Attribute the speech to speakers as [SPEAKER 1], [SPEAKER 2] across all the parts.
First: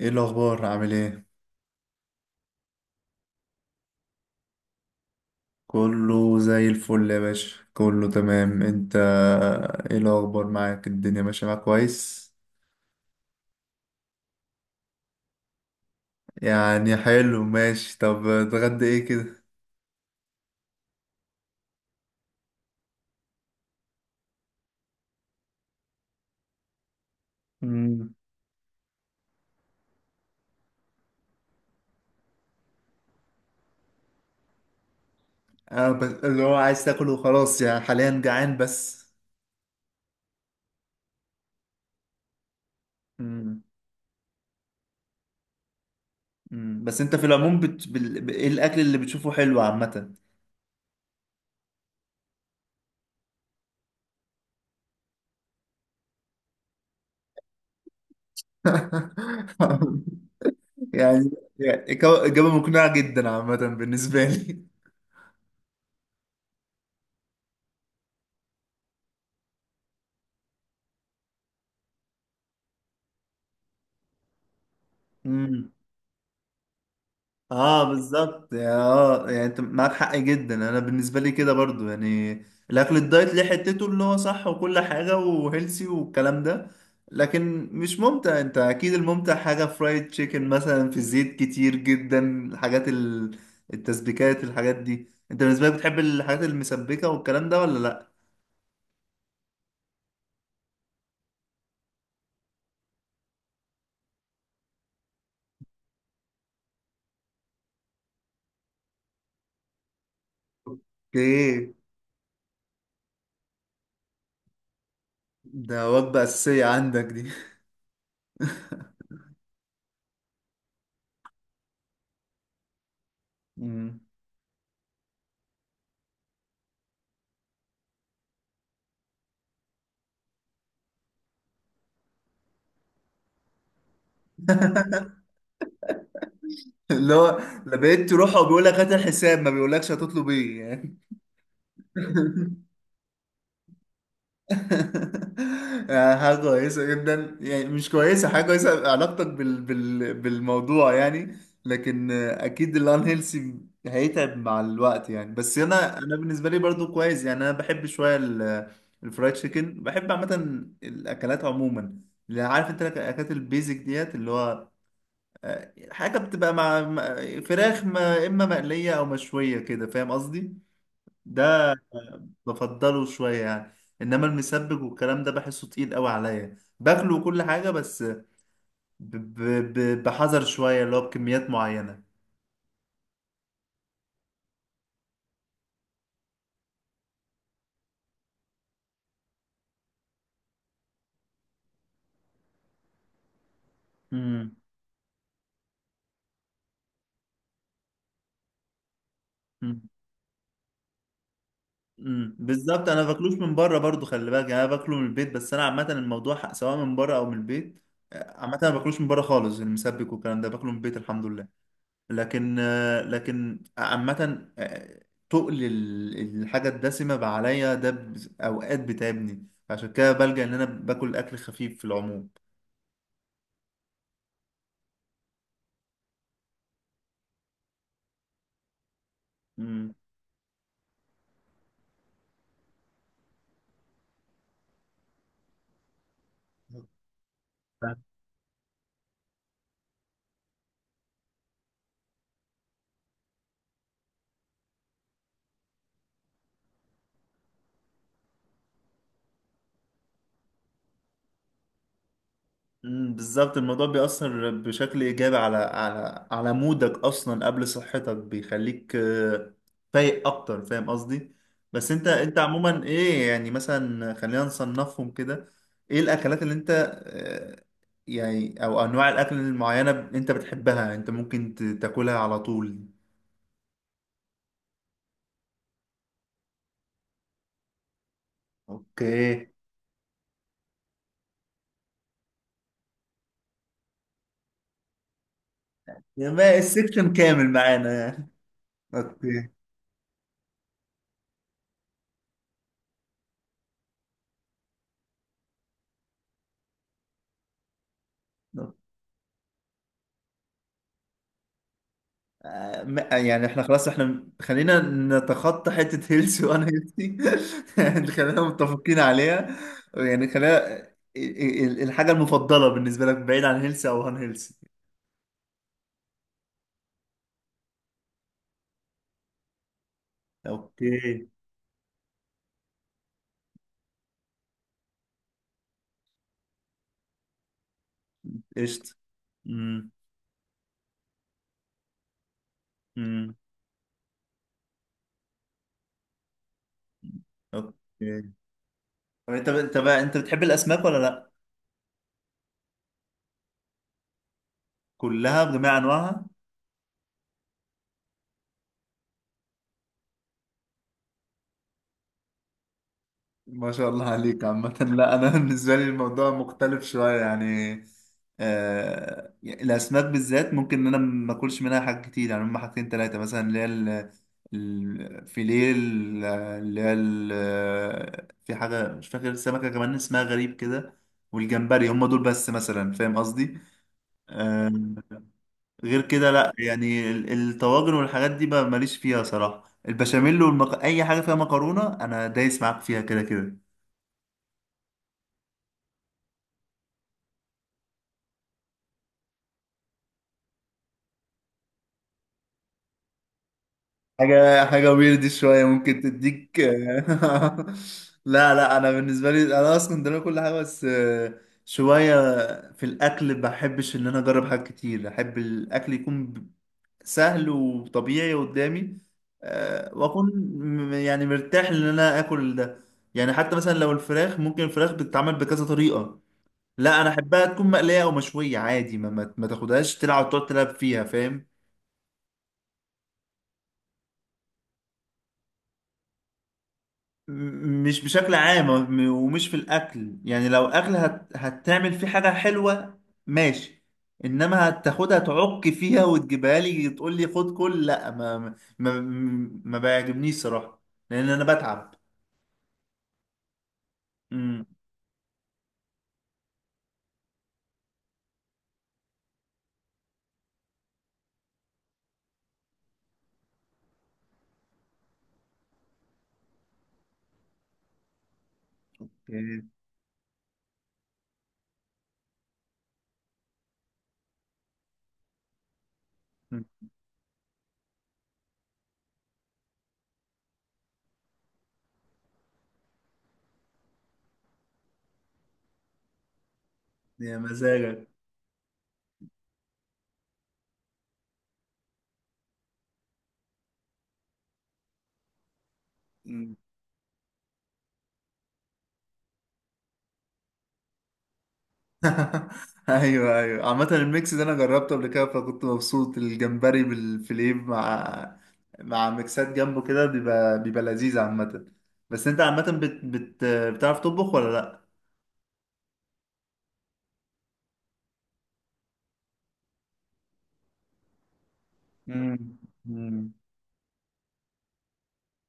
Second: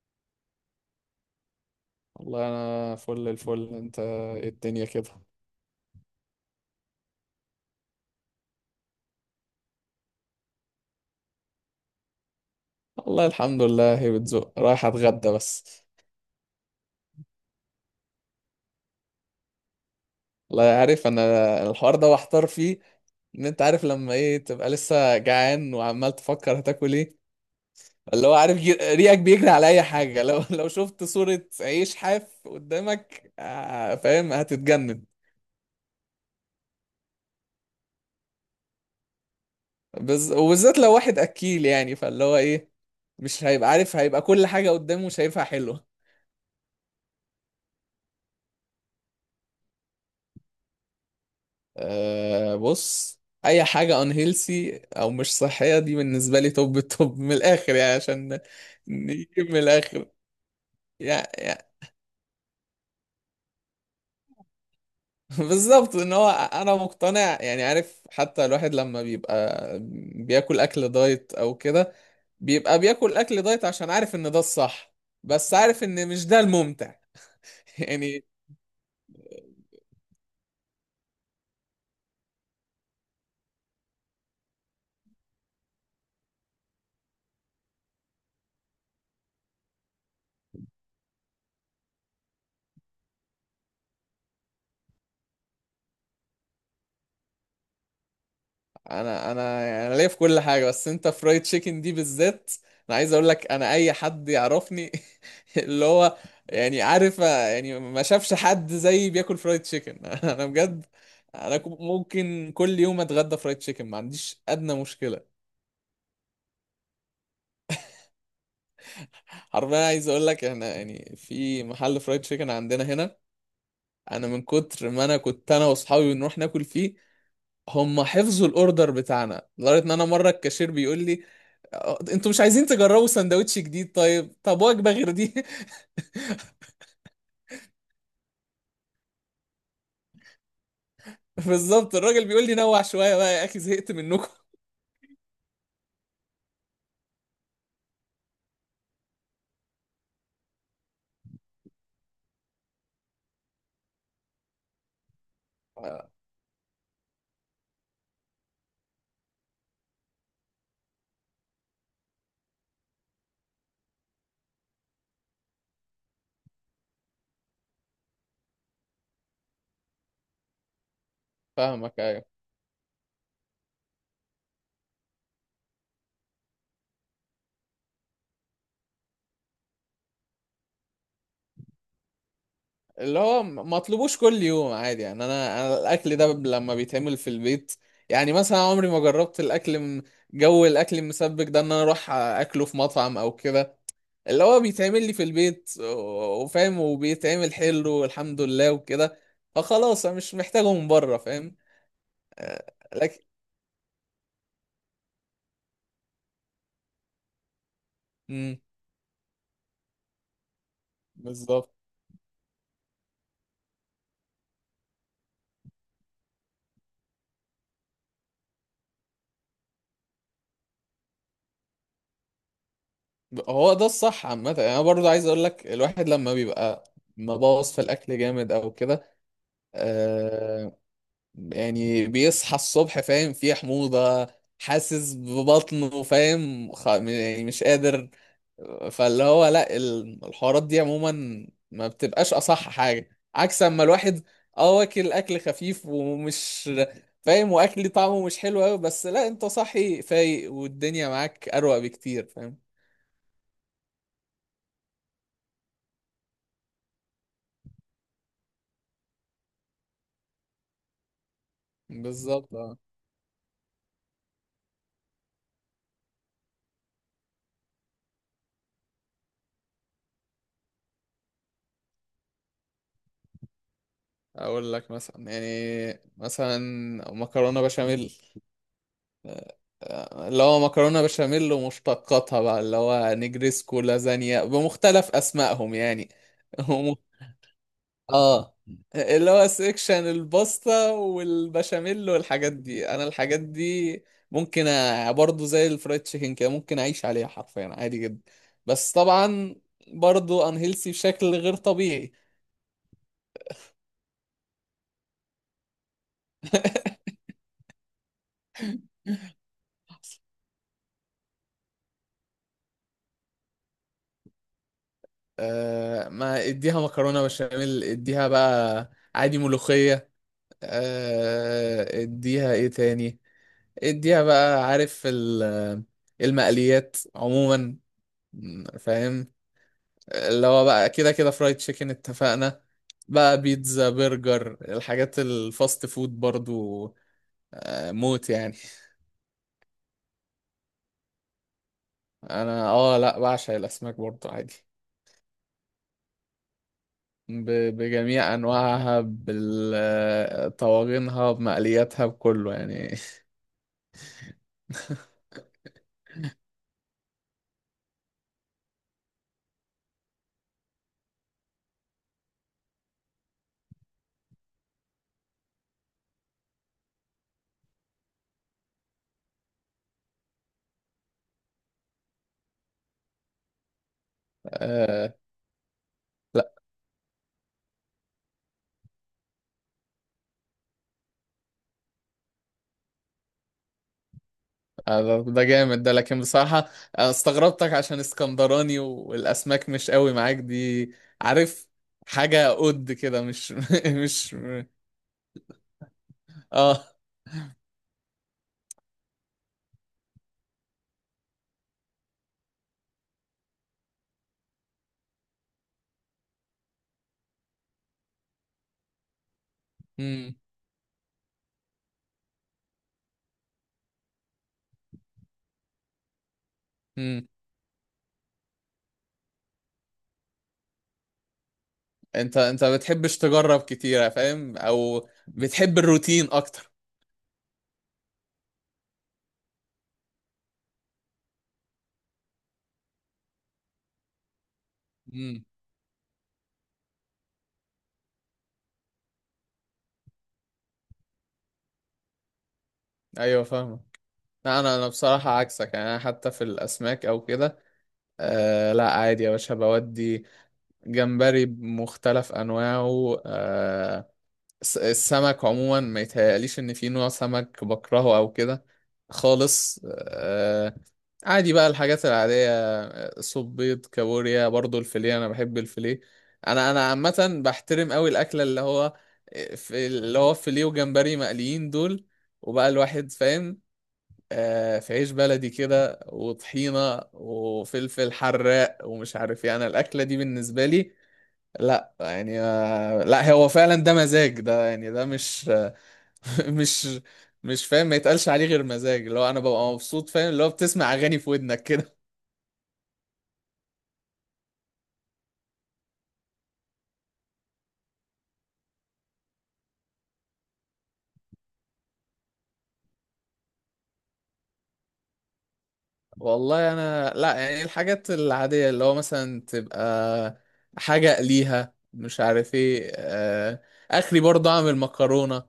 [SPEAKER 1] ايه الاخبار، عامل ايه؟
[SPEAKER 2] والله انا فل الفل. انت إيه الدنيا كده؟
[SPEAKER 1] كله زي الفل يا باشا، كله تمام انت؟ ايه الاخبار معاك، الدنيا ماشيه معاك كويس؟
[SPEAKER 2] والله الحمد لله، هي بتزق. رايح اتغدى بس.
[SPEAKER 1] يعني حلو، ماشي. طب اتغدى ايه كده؟
[SPEAKER 2] والله عارف انا. الحوار ده محتار فيه. ان انت عارف لما ايه، تبقى لسه جعان وعمال تفكر هتاكل ايه.
[SPEAKER 1] امم.
[SPEAKER 2] اللي هو عارف، ريقك بيجري على اي حاجه. لو لو شفت صوره عيش حاف قدامك، فاهم، هتتجنن.
[SPEAKER 1] انا بس اللي هو عايز تاكل وخلاص، يعني حاليا جعان بس.
[SPEAKER 2] وبالذات لو واحد اكيل، يعني فاللي هو ايه، مش
[SPEAKER 1] امم
[SPEAKER 2] هيبقى عارف. هيبقى كل حاجه قدامه شايفها حلوه.
[SPEAKER 1] بس انت في العموم ايه الاكل اللي بتشوفه حلو عامه؟
[SPEAKER 2] أه، بص. اي حاجه unhealthy او مش صحيه دي بالنسبه لي توب التوب من الاخر، يعني عشان نجيب من الاخر. يعني,
[SPEAKER 1] يعني.
[SPEAKER 2] يعني
[SPEAKER 1] يعني إجابة مقنعة جدا عامة بالنسبة
[SPEAKER 2] بالظبط، ان هو انا مقتنع. يعني عارف، حتى الواحد لما بيبقى بياكل اكل دايت او كده، بيبقى بياكل اكل دايت عشان عارف ان ده الصح، بس
[SPEAKER 1] لي.
[SPEAKER 2] عارف ان مش ده الممتع.
[SPEAKER 1] اه
[SPEAKER 2] يعني.
[SPEAKER 1] بالظبط، اه يعني انت معاك حق جدا. انا بالنسبه لي كده برضو، يعني الاكل الدايت ليه حتته اللي هو صح وكل حاجه وهيلسي والكلام ده، لكن مش ممتع. انت اكيد الممتع حاجه فرايد تشيكن مثلا في زيت كتير جدا. الحاجات التسبيكات، الحاجات دي انت بالنسبه لك بتحب الحاجات المسبكه والكلام ده ولا لا؟
[SPEAKER 2] انا انا انا ليا في كل حاجه، بس انت فرايد تشيكن دي بالذات، انا عايز اقول لك، انا اي حد يعرفني، اللي هو يعني عارف، يعني ما شافش حد زيي بياكل فرايد تشيكن. انا بجد، انا
[SPEAKER 1] ايه،
[SPEAKER 2] ممكن كل يوم اتغدى فرايد تشيكن، ما عنديش ادنى مشكله.
[SPEAKER 1] ده وجبه اساسيه عندك دي؟
[SPEAKER 2] حرفيا عايز اقول لك، احنا يعني في محل فرايد تشيكن عندنا هنا،
[SPEAKER 1] مم.
[SPEAKER 2] انا من كتر ما انا كنت انا واصحابي بنروح ناكل فيه، هم حفظوا الاوردر بتاعنا لدرجه ان انا مره الكاشير بيقول لي: "أه، انتوا مش عايزين تجربوا سندوتش جديد؟ طيب طب وجبه غير دي؟"
[SPEAKER 1] اللي هو لما بقيت تروح وبيقول لك هات الحساب، ما بيقولكش هتطلب ايه يعني.
[SPEAKER 2] بالظبط، الراجل بيقول لي نوع شويه بقى يا اخي، زهقت منكم.
[SPEAKER 1] يعني حاجة كويسة جدا، يعني مش كويسة، حاجة كويسة علاقتك بالموضوع يعني. لكن أكيد الان هيلسي، هيتعب مع الوقت يعني. بس أنا
[SPEAKER 2] آه،
[SPEAKER 1] أنا بالنسبة لي برضو كويس. يعني أنا بحب شوية الفرايد تشيكن، بحب عامة الأكلات عموما. اللي عارف أنت الأكلات البيزك ديت، اللي هو حاجة بتبقى مع فراخ ما، إما مقلية أو مشوية كده. فاهم قصدي؟ ده
[SPEAKER 2] فاهمك، ايوه.
[SPEAKER 1] بفضله شوية يعني. انما المسبك والكلام ده بحسه تقيل قوي عليا باكله وكل حاجة، بس بحذر شوية، اللي هو بكميات معينة.
[SPEAKER 2] اللي هو ما اطلبوش كل يوم عادي، يعني انا الاكل ده لما بيتعمل في البيت، يعني مثلا عمري ما جربت الاكل جو الاكل المسبك ده ان انا اروح اكله في مطعم او كده. اللي
[SPEAKER 1] امم
[SPEAKER 2] هو بيتعمل لي في البيت، و- وفاهم، وبيتعمل حلو والحمد لله وكده،
[SPEAKER 1] امم
[SPEAKER 2] فخلاص انا مش محتاجه من بره، فاهم. آه،
[SPEAKER 1] بالظبط، انا
[SPEAKER 2] لكن.
[SPEAKER 1] باكلوش من بره برضو، خلي بالك، يعني انا باكله من البيت. بس انا عامة الموضوع سواء من بره او من البيت.
[SPEAKER 2] مم،
[SPEAKER 1] عامة انا باكلوش من بره خالص، المسبك والكلام ده باكله من البيت، الحمد لله.
[SPEAKER 2] بالظبط.
[SPEAKER 1] لكن عامة، تقل الحاجة الدسمة بقى عليا ده أوقات بتعبني. عشان كده بلجأ إن أنا باكل أكل خفيف في العموم.
[SPEAKER 2] هو ده الصح عامة. يعني انا برضو عايز اقول لك، الواحد لما بيبقى مبوظ في الاكل جامد او كده،
[SPEAKER 1] مم.
[SPEAKER 2] آه، يعني بيصحى الصبح فاهم فيه حموضة، حاسس ببطنه، فاهم، يعني مش قادر. فاللي هو لا، الحوارات دي عموما ما بتبقاش اصح حاجه، عكس اما الواحد اه واكل اكل خفيف ومش فاهم، واكل طعمه مش حلو قوي، بس لا، انت صاحي فايق، والدنيا معاك اروق بكتير، فاهم.
[SPEAKER 1] بالظبط، الموضوع بيأثر بشكل إيجابي على مودك أصلا قبل صحتك. بيخليك فايق أكتر. فاهم قصدي؟ بس أنت
[SPEAKER 2] بالظبط اه.
[SPEAKER 1] عموما إيه، يعني مثلا خلينا نصنفهم كده. إيه الأكلات اللي أنت آه، يعني، أو أنواع الأكل المعينة أنت بتحبها، أنت ممكن تاكلها على طول؟
[SPEAKER 2] اقول لك مثلا، يعني مثلا مكرونه بشاميل.
[SPEAKER 1] أوكي.
[SPEAKER 2] اللي هو مكرونه بشاميل ومشتقاتها بقى، اللي هو نجريسكو، لازانيا، بمختلف اسمائهم يعني.
[SPEAKER 1] يبقى السكشن كامل معانا يعني.
[SPEAKER 2] اه. اللي هو
[SPEAKER 1] أوكي.
[SPEAKER 2] سيكشن الباستا والبشاميل والحاجات دي، انا الحاجات دي ممكن برضو زي الفرايد تشيكن كده، ممكن اعيش عليها حرفيا عادي جدا. بس طبعا برضو انهيلسي بشكل غير طبيعي.
[SPEAKER 1] يعني احنا خلاص، احنا خلينا نتخطى حتة هيلثي وانا هيلثي، يعني خلينا متفقين عليها. يعني خلينا الحاجة المفضلة بالنسبة لك بعيد عن هيلثي او هان هيلثي.
[SPEAKER 2] آه، ما اديها مكرونة بشاميل، اديها بقى عادي ملوخية،
[SPEAKER 1] اوكي.
[SPEAKER 2] آه اديها ايه تاني، اديها بقى عارف المقليات عموما،
[SPEAKER 1] قشطة.
[SPEAKER 2] فاهم.
[SPEAKER 1] امم
[SPEAKER 2] اللي هو بقى كده كده فرايد تشيكن اتفقنا،
[SPEAKER 1] امم
[SPEAKER 2] بقى بيتزا، برجر، الحاجات الفاست فود برضو، آه، موت
[SPEAKER 1] اوكي.
[SPEAKER 2] يعني.
[SPEAKER 1] طب انت بقى، انت بتحب الاسماك ولا لا؟
[SPEAKER 2] انا اه لا، بعشق الاسماك برضو عادي،
[SPEAKER 1] كلها بجميع انواعها؟
[SPEAKER 2] بجميع انواعها، بطواجنها، بمقلياتها، بكله يعني.
[SPEAKER 1] ما شاء الله عليك عامة. لا، أنا بالنسبة لي الموضوع مختلف شوية يعني. آه، الأسماك بالذات ممكن إن أنا ما أكلش منها حاجات كتير. يعني هما حاجتين تلاتة مثلا، اللي هي الفيليه، في حاجة مش فاكر سمكة كمان اسمها غريب كده، والجمبري. هما دول بس مثلا، فاهم قصدي؟ آه.
[SPEAKER 2] آه،
[SPEAKER 1] غير كده
[SPEAKER 2] لا.
[SPEAKER 1] لا، يعني الطواجن والحاجات دي بقى ماليش فيها صراحة. البشاميل أي حاجة فيها مكرونة أنا دايس معاك فيها كده كده.
[SPEAKER 2] آه، ده جامد ده، لكن بصراحة أنا استغربتك عشان اسكندراني والاسماك مش قوي معاك دي. عارف، حاجة قد كده مش، مش.
[SPEAKER 1] حاجة حاجة ويرد شوية ممكن تديك.
[SPEAKER 2] اه.
[SPEAKER 1] لا، لا، أنا بالنسبة لي أنا أصلا ده كل حاجة. بس شوية في الأكل بحبش إن أنا أجرب حاجات كتير. أحب الأكل يكون سهل وطبيعي قدامي، وأكون
[SPEAKER 2] امم.
[SPEAKER 1] يعني مرتاح إن أنا آكل ده. يعني حتى مثلا لو الفراخ، ممكن الفراخ بتتعمل بكذا طريقة، لا أنا
[SPEAKER 2] امم.
[SPEAKER 1] أحبها تكون مقلية أو مشوية عادي. ما تاخدهاش تلعب وتقعد تلعب فيها، فاهم.
[SPEAKER 2] انت ما بتحبش تجرب كتير فاهم، او بتحب الروتين اكتر؟
[SPEAKER 1] مش بشكل عام، ومش في الاكل يعني. لو اكل هتعمل فيه حاجه حلوه، ماشي. انما هتاخدها
[SPEAKER 2] امم.
[SPEAKER 1] تعك فيها وتجيبها لي تقول لي خد كل، لا ما ما ما بيعجبنيش صراحه، لان انا بتعب.
[SPEAKER 2] ايوه فاهمك. لا،
[SPEAKER 1] امم
[SPEAKER 2] انا بصراحه عكسك، يعني انا حتى في الاسماك او كده، آه لا عادي يا باشا بودي. جمبري بمختلف انواعه، آه السمك عموما، ما يتهيأليش ان في نوع سمك بكرهه او كده
[SPEAKER 1] يا
[SPEAKER 2] خالص، آه، عادي بقى الحاجات العادية، صوب، بيض، كابوريا، برضو الفيليه، أنا بحب الفيليه. أنا عامة بحترم أوي الأكلة اللي هو، في اللي هو فيليه وجمبري مقليين دول، وبقى الواحد فاهم، آه في عيش بلدي كده وطحينة
[SPEAKER 1] يا مزاجك.
[SPEAKER 2] وفلفل حراق ومش عارف، يعني الأكلة دي بالنسبة لي لا يعني، آه لا، هو فعلا ده مزاج ده، يعني ده مش، مش، مش فاهم، ما يتقالش عليه غير مزاج، اللي هو انا ببقى مبسوط، فاهم، اللي هو بتسمع اغاني في ودنك كده.
[SPEAKER 1] ايوه، ايوه، عامة الميكس ده انا جربته قبل كده فكنت مبسوط. الجمبري بالفليه مع ميكسات جنبه كده، بيبقى لذيذ عامة. بس انت عامة بتعرف تطبخ ولا لا؟
[SPEAKER 2] والله انا لا، يعني الحاجات العادية اللي هو مثلا تبقى حاجة اقليها مش
[SPEAKER 1] مم.
[SPEAKER 2] عارف ايه،
[SPEAKER 1] مم.
[SPEAKER 2] اخري برضه اعمل مكرونة.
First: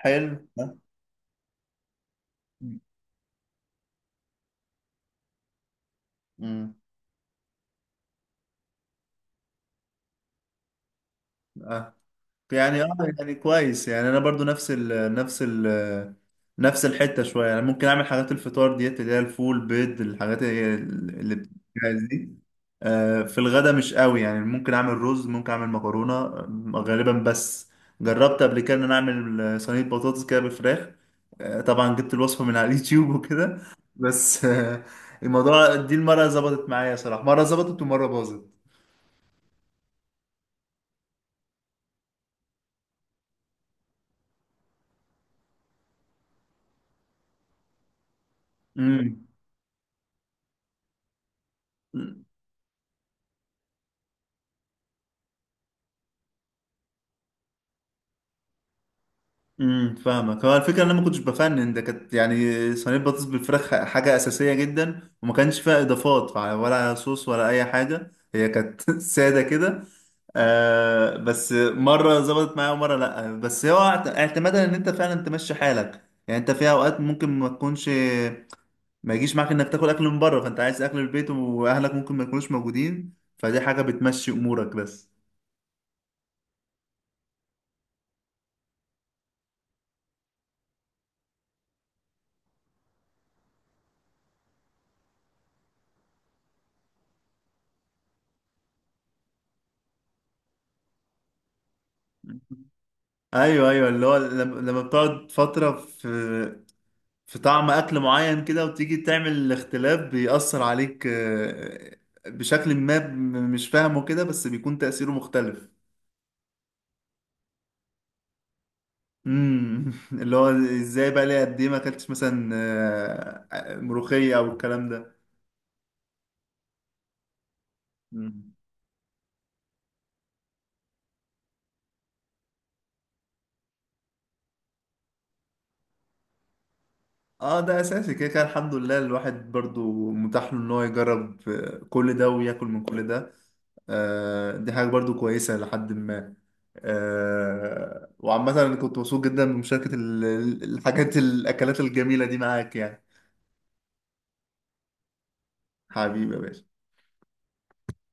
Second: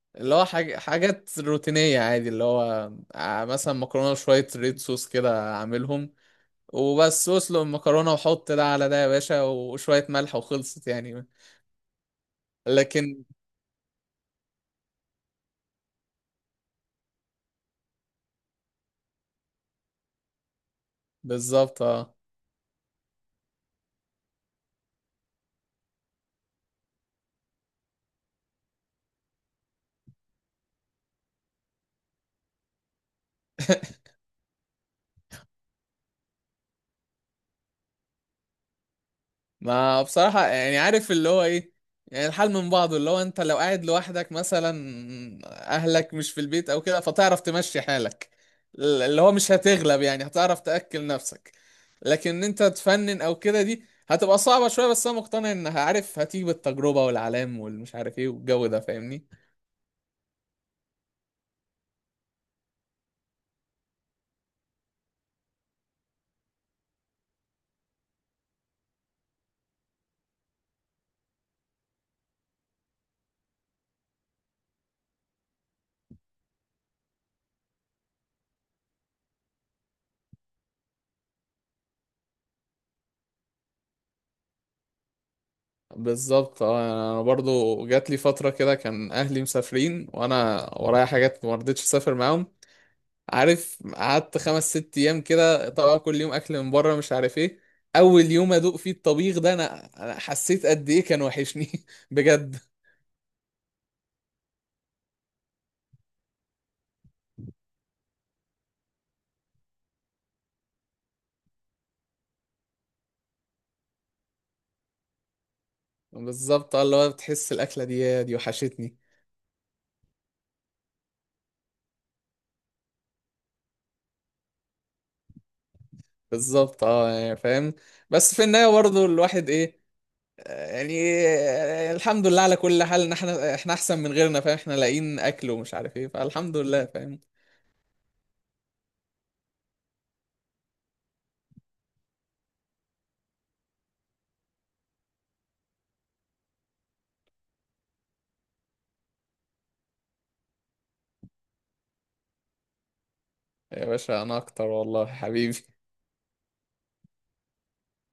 [SPEAKER 1] حلو،
[SPEAKER 2] اللي هو
[SPEAKER 1] ها؟
[SPEAKER 2] حاجات روتينية عادي، اللي هو مثلا مكرونة وشوية ريد صوص كده اعملهم،
[SPEAKER 1] امم
[SPEAKER 2] وبس اسلق المكرونة وحط ده على ده يا باشا، وشوية ملح وخلصت يعني.
[SPEAKER 1] يعني اه،
[SPEAKER 2] لكن
[SPEAKER 1] يعني كويس، يعني انا برضو نفس ال نفس الحته شويه يعني. ممكن اعمل حاجات الفطار ديت، اللي هي الفول، بيض، الحاجات اللي
[SPEAKER 2] بالظبط
[SPEAKER 1] بتتجهز
[SPEAKER 2] اه.
[SPEAKER 1] دي. آه، في الغدا مش قوي، يعني ممكن اعمل رز، ممكن اعمل مكرونه غالبا. بس جربت قبل كده ان انا اعمل صينيه بطاطس كده بالفراخ. طبعا جبت الوصفه من على اليوتيوب وكده. بس الموضوع دي المره ظبطت معايا صراحه، مره ظبطت ومره باظت.
[SPEAKER 2] ما بصراحة يعني عارف اللي هو ايه، يعني الحال من بعضه، اللي هو انت لو قاعد لوحدك مثلا، اهلك مش في البيت او كده، فتعرف تمشي حالك. اللي
[SPEAKER 1] امم
[SPEAKER 2] هو مش هتغلب، يعني هتعرف تأكل نفسك. لكن انت تفنن او كده، دي هتبقى صعبة شوية، بس انا مقتنع انها عارف هتيجي بالتجربة والعلام والمش عارف ايه والجو ده، فاهمني.
[SPEAKER 1] فاهمك. هو الفكره ان انا ما كنتش بفنن، ده كانت يعني صينيه بطاطس بالفراخ، حاجه اساسيه جدا وما كانش فيها اضافات، ولا صوص ولا اي حاجه، هي كانت ساده كده. آه، بس مره ظبطت معايا ومره لا. بس هو اعتمادا ان انت فعلا تمشي حالك. يعني انت في اوقات ممكن ما تكونش، ما يجيش معاك انك تاكل اكل من بره، فانت عايز اكل البيت واهلك ممكن ما يكونوش موجودين، فدي حاجه بتمشي امورك بس.
[SPEAKER 2] بالظبط اه، انا برضو جات لي فترة كده كان اهلي مسافرين وانا ورايا حاجات ما رضيتش اسافر معاهم. عارف، قعدت 5 6 ايام كده، طبعا كل يوم اكل من بره مش عارف ايه. اول يوم ادوق فيه الطبيخ ده، أنا حسيت قد ايه كان وحشني، بجد.
[SPEAKER 1] ايوه، ايوه، اللي هو لما بتقعد فتره في طعم اكل معين كده وتيجي تعمل اختلاف، بيأثر عليك بشكل ما مش فاهمه كده. بس بيكون تأثيره مختلف.
[SPEAKER 2] بالظبط اه، اللي هو بتحس الاكله دي وحشتني.
[SPEAKER 1] اللي هو ازاي بقى، ليه قد ايه ما اكلتش مثلا ملوخية او الكلام
[SPEAKER 2] بالظبط اه، يعني فاهم،
[SPEAKER 1] ده.
[SPEAKER 2] بس في النهايه برضه الواحد ايه، آه، يعني آه، الحمد لله على كل حال، ان احنا احسن من غيرنا، فاهم، احنا لاقيين اكل ومش عارف ايه، فالحمد لله، فاهم.
[SPEAKER 1] اه، ده اساسي كده كده، الحمد لله. الواحد برضو متاح له ان هو يجرب كل ده وياكل من كل ده. آه، دي حاجه برضو كويسه لحد ما. آه وعامه انا كنت مبسوط جدا بمشاركه ال- ال- الحاجات الاكلات الجميله دي معاك يعني.
[SPEAKER 2] يا باشا انا اكتر والله حبيبي.
[SPEAKER 1] حبيبي يا باشا.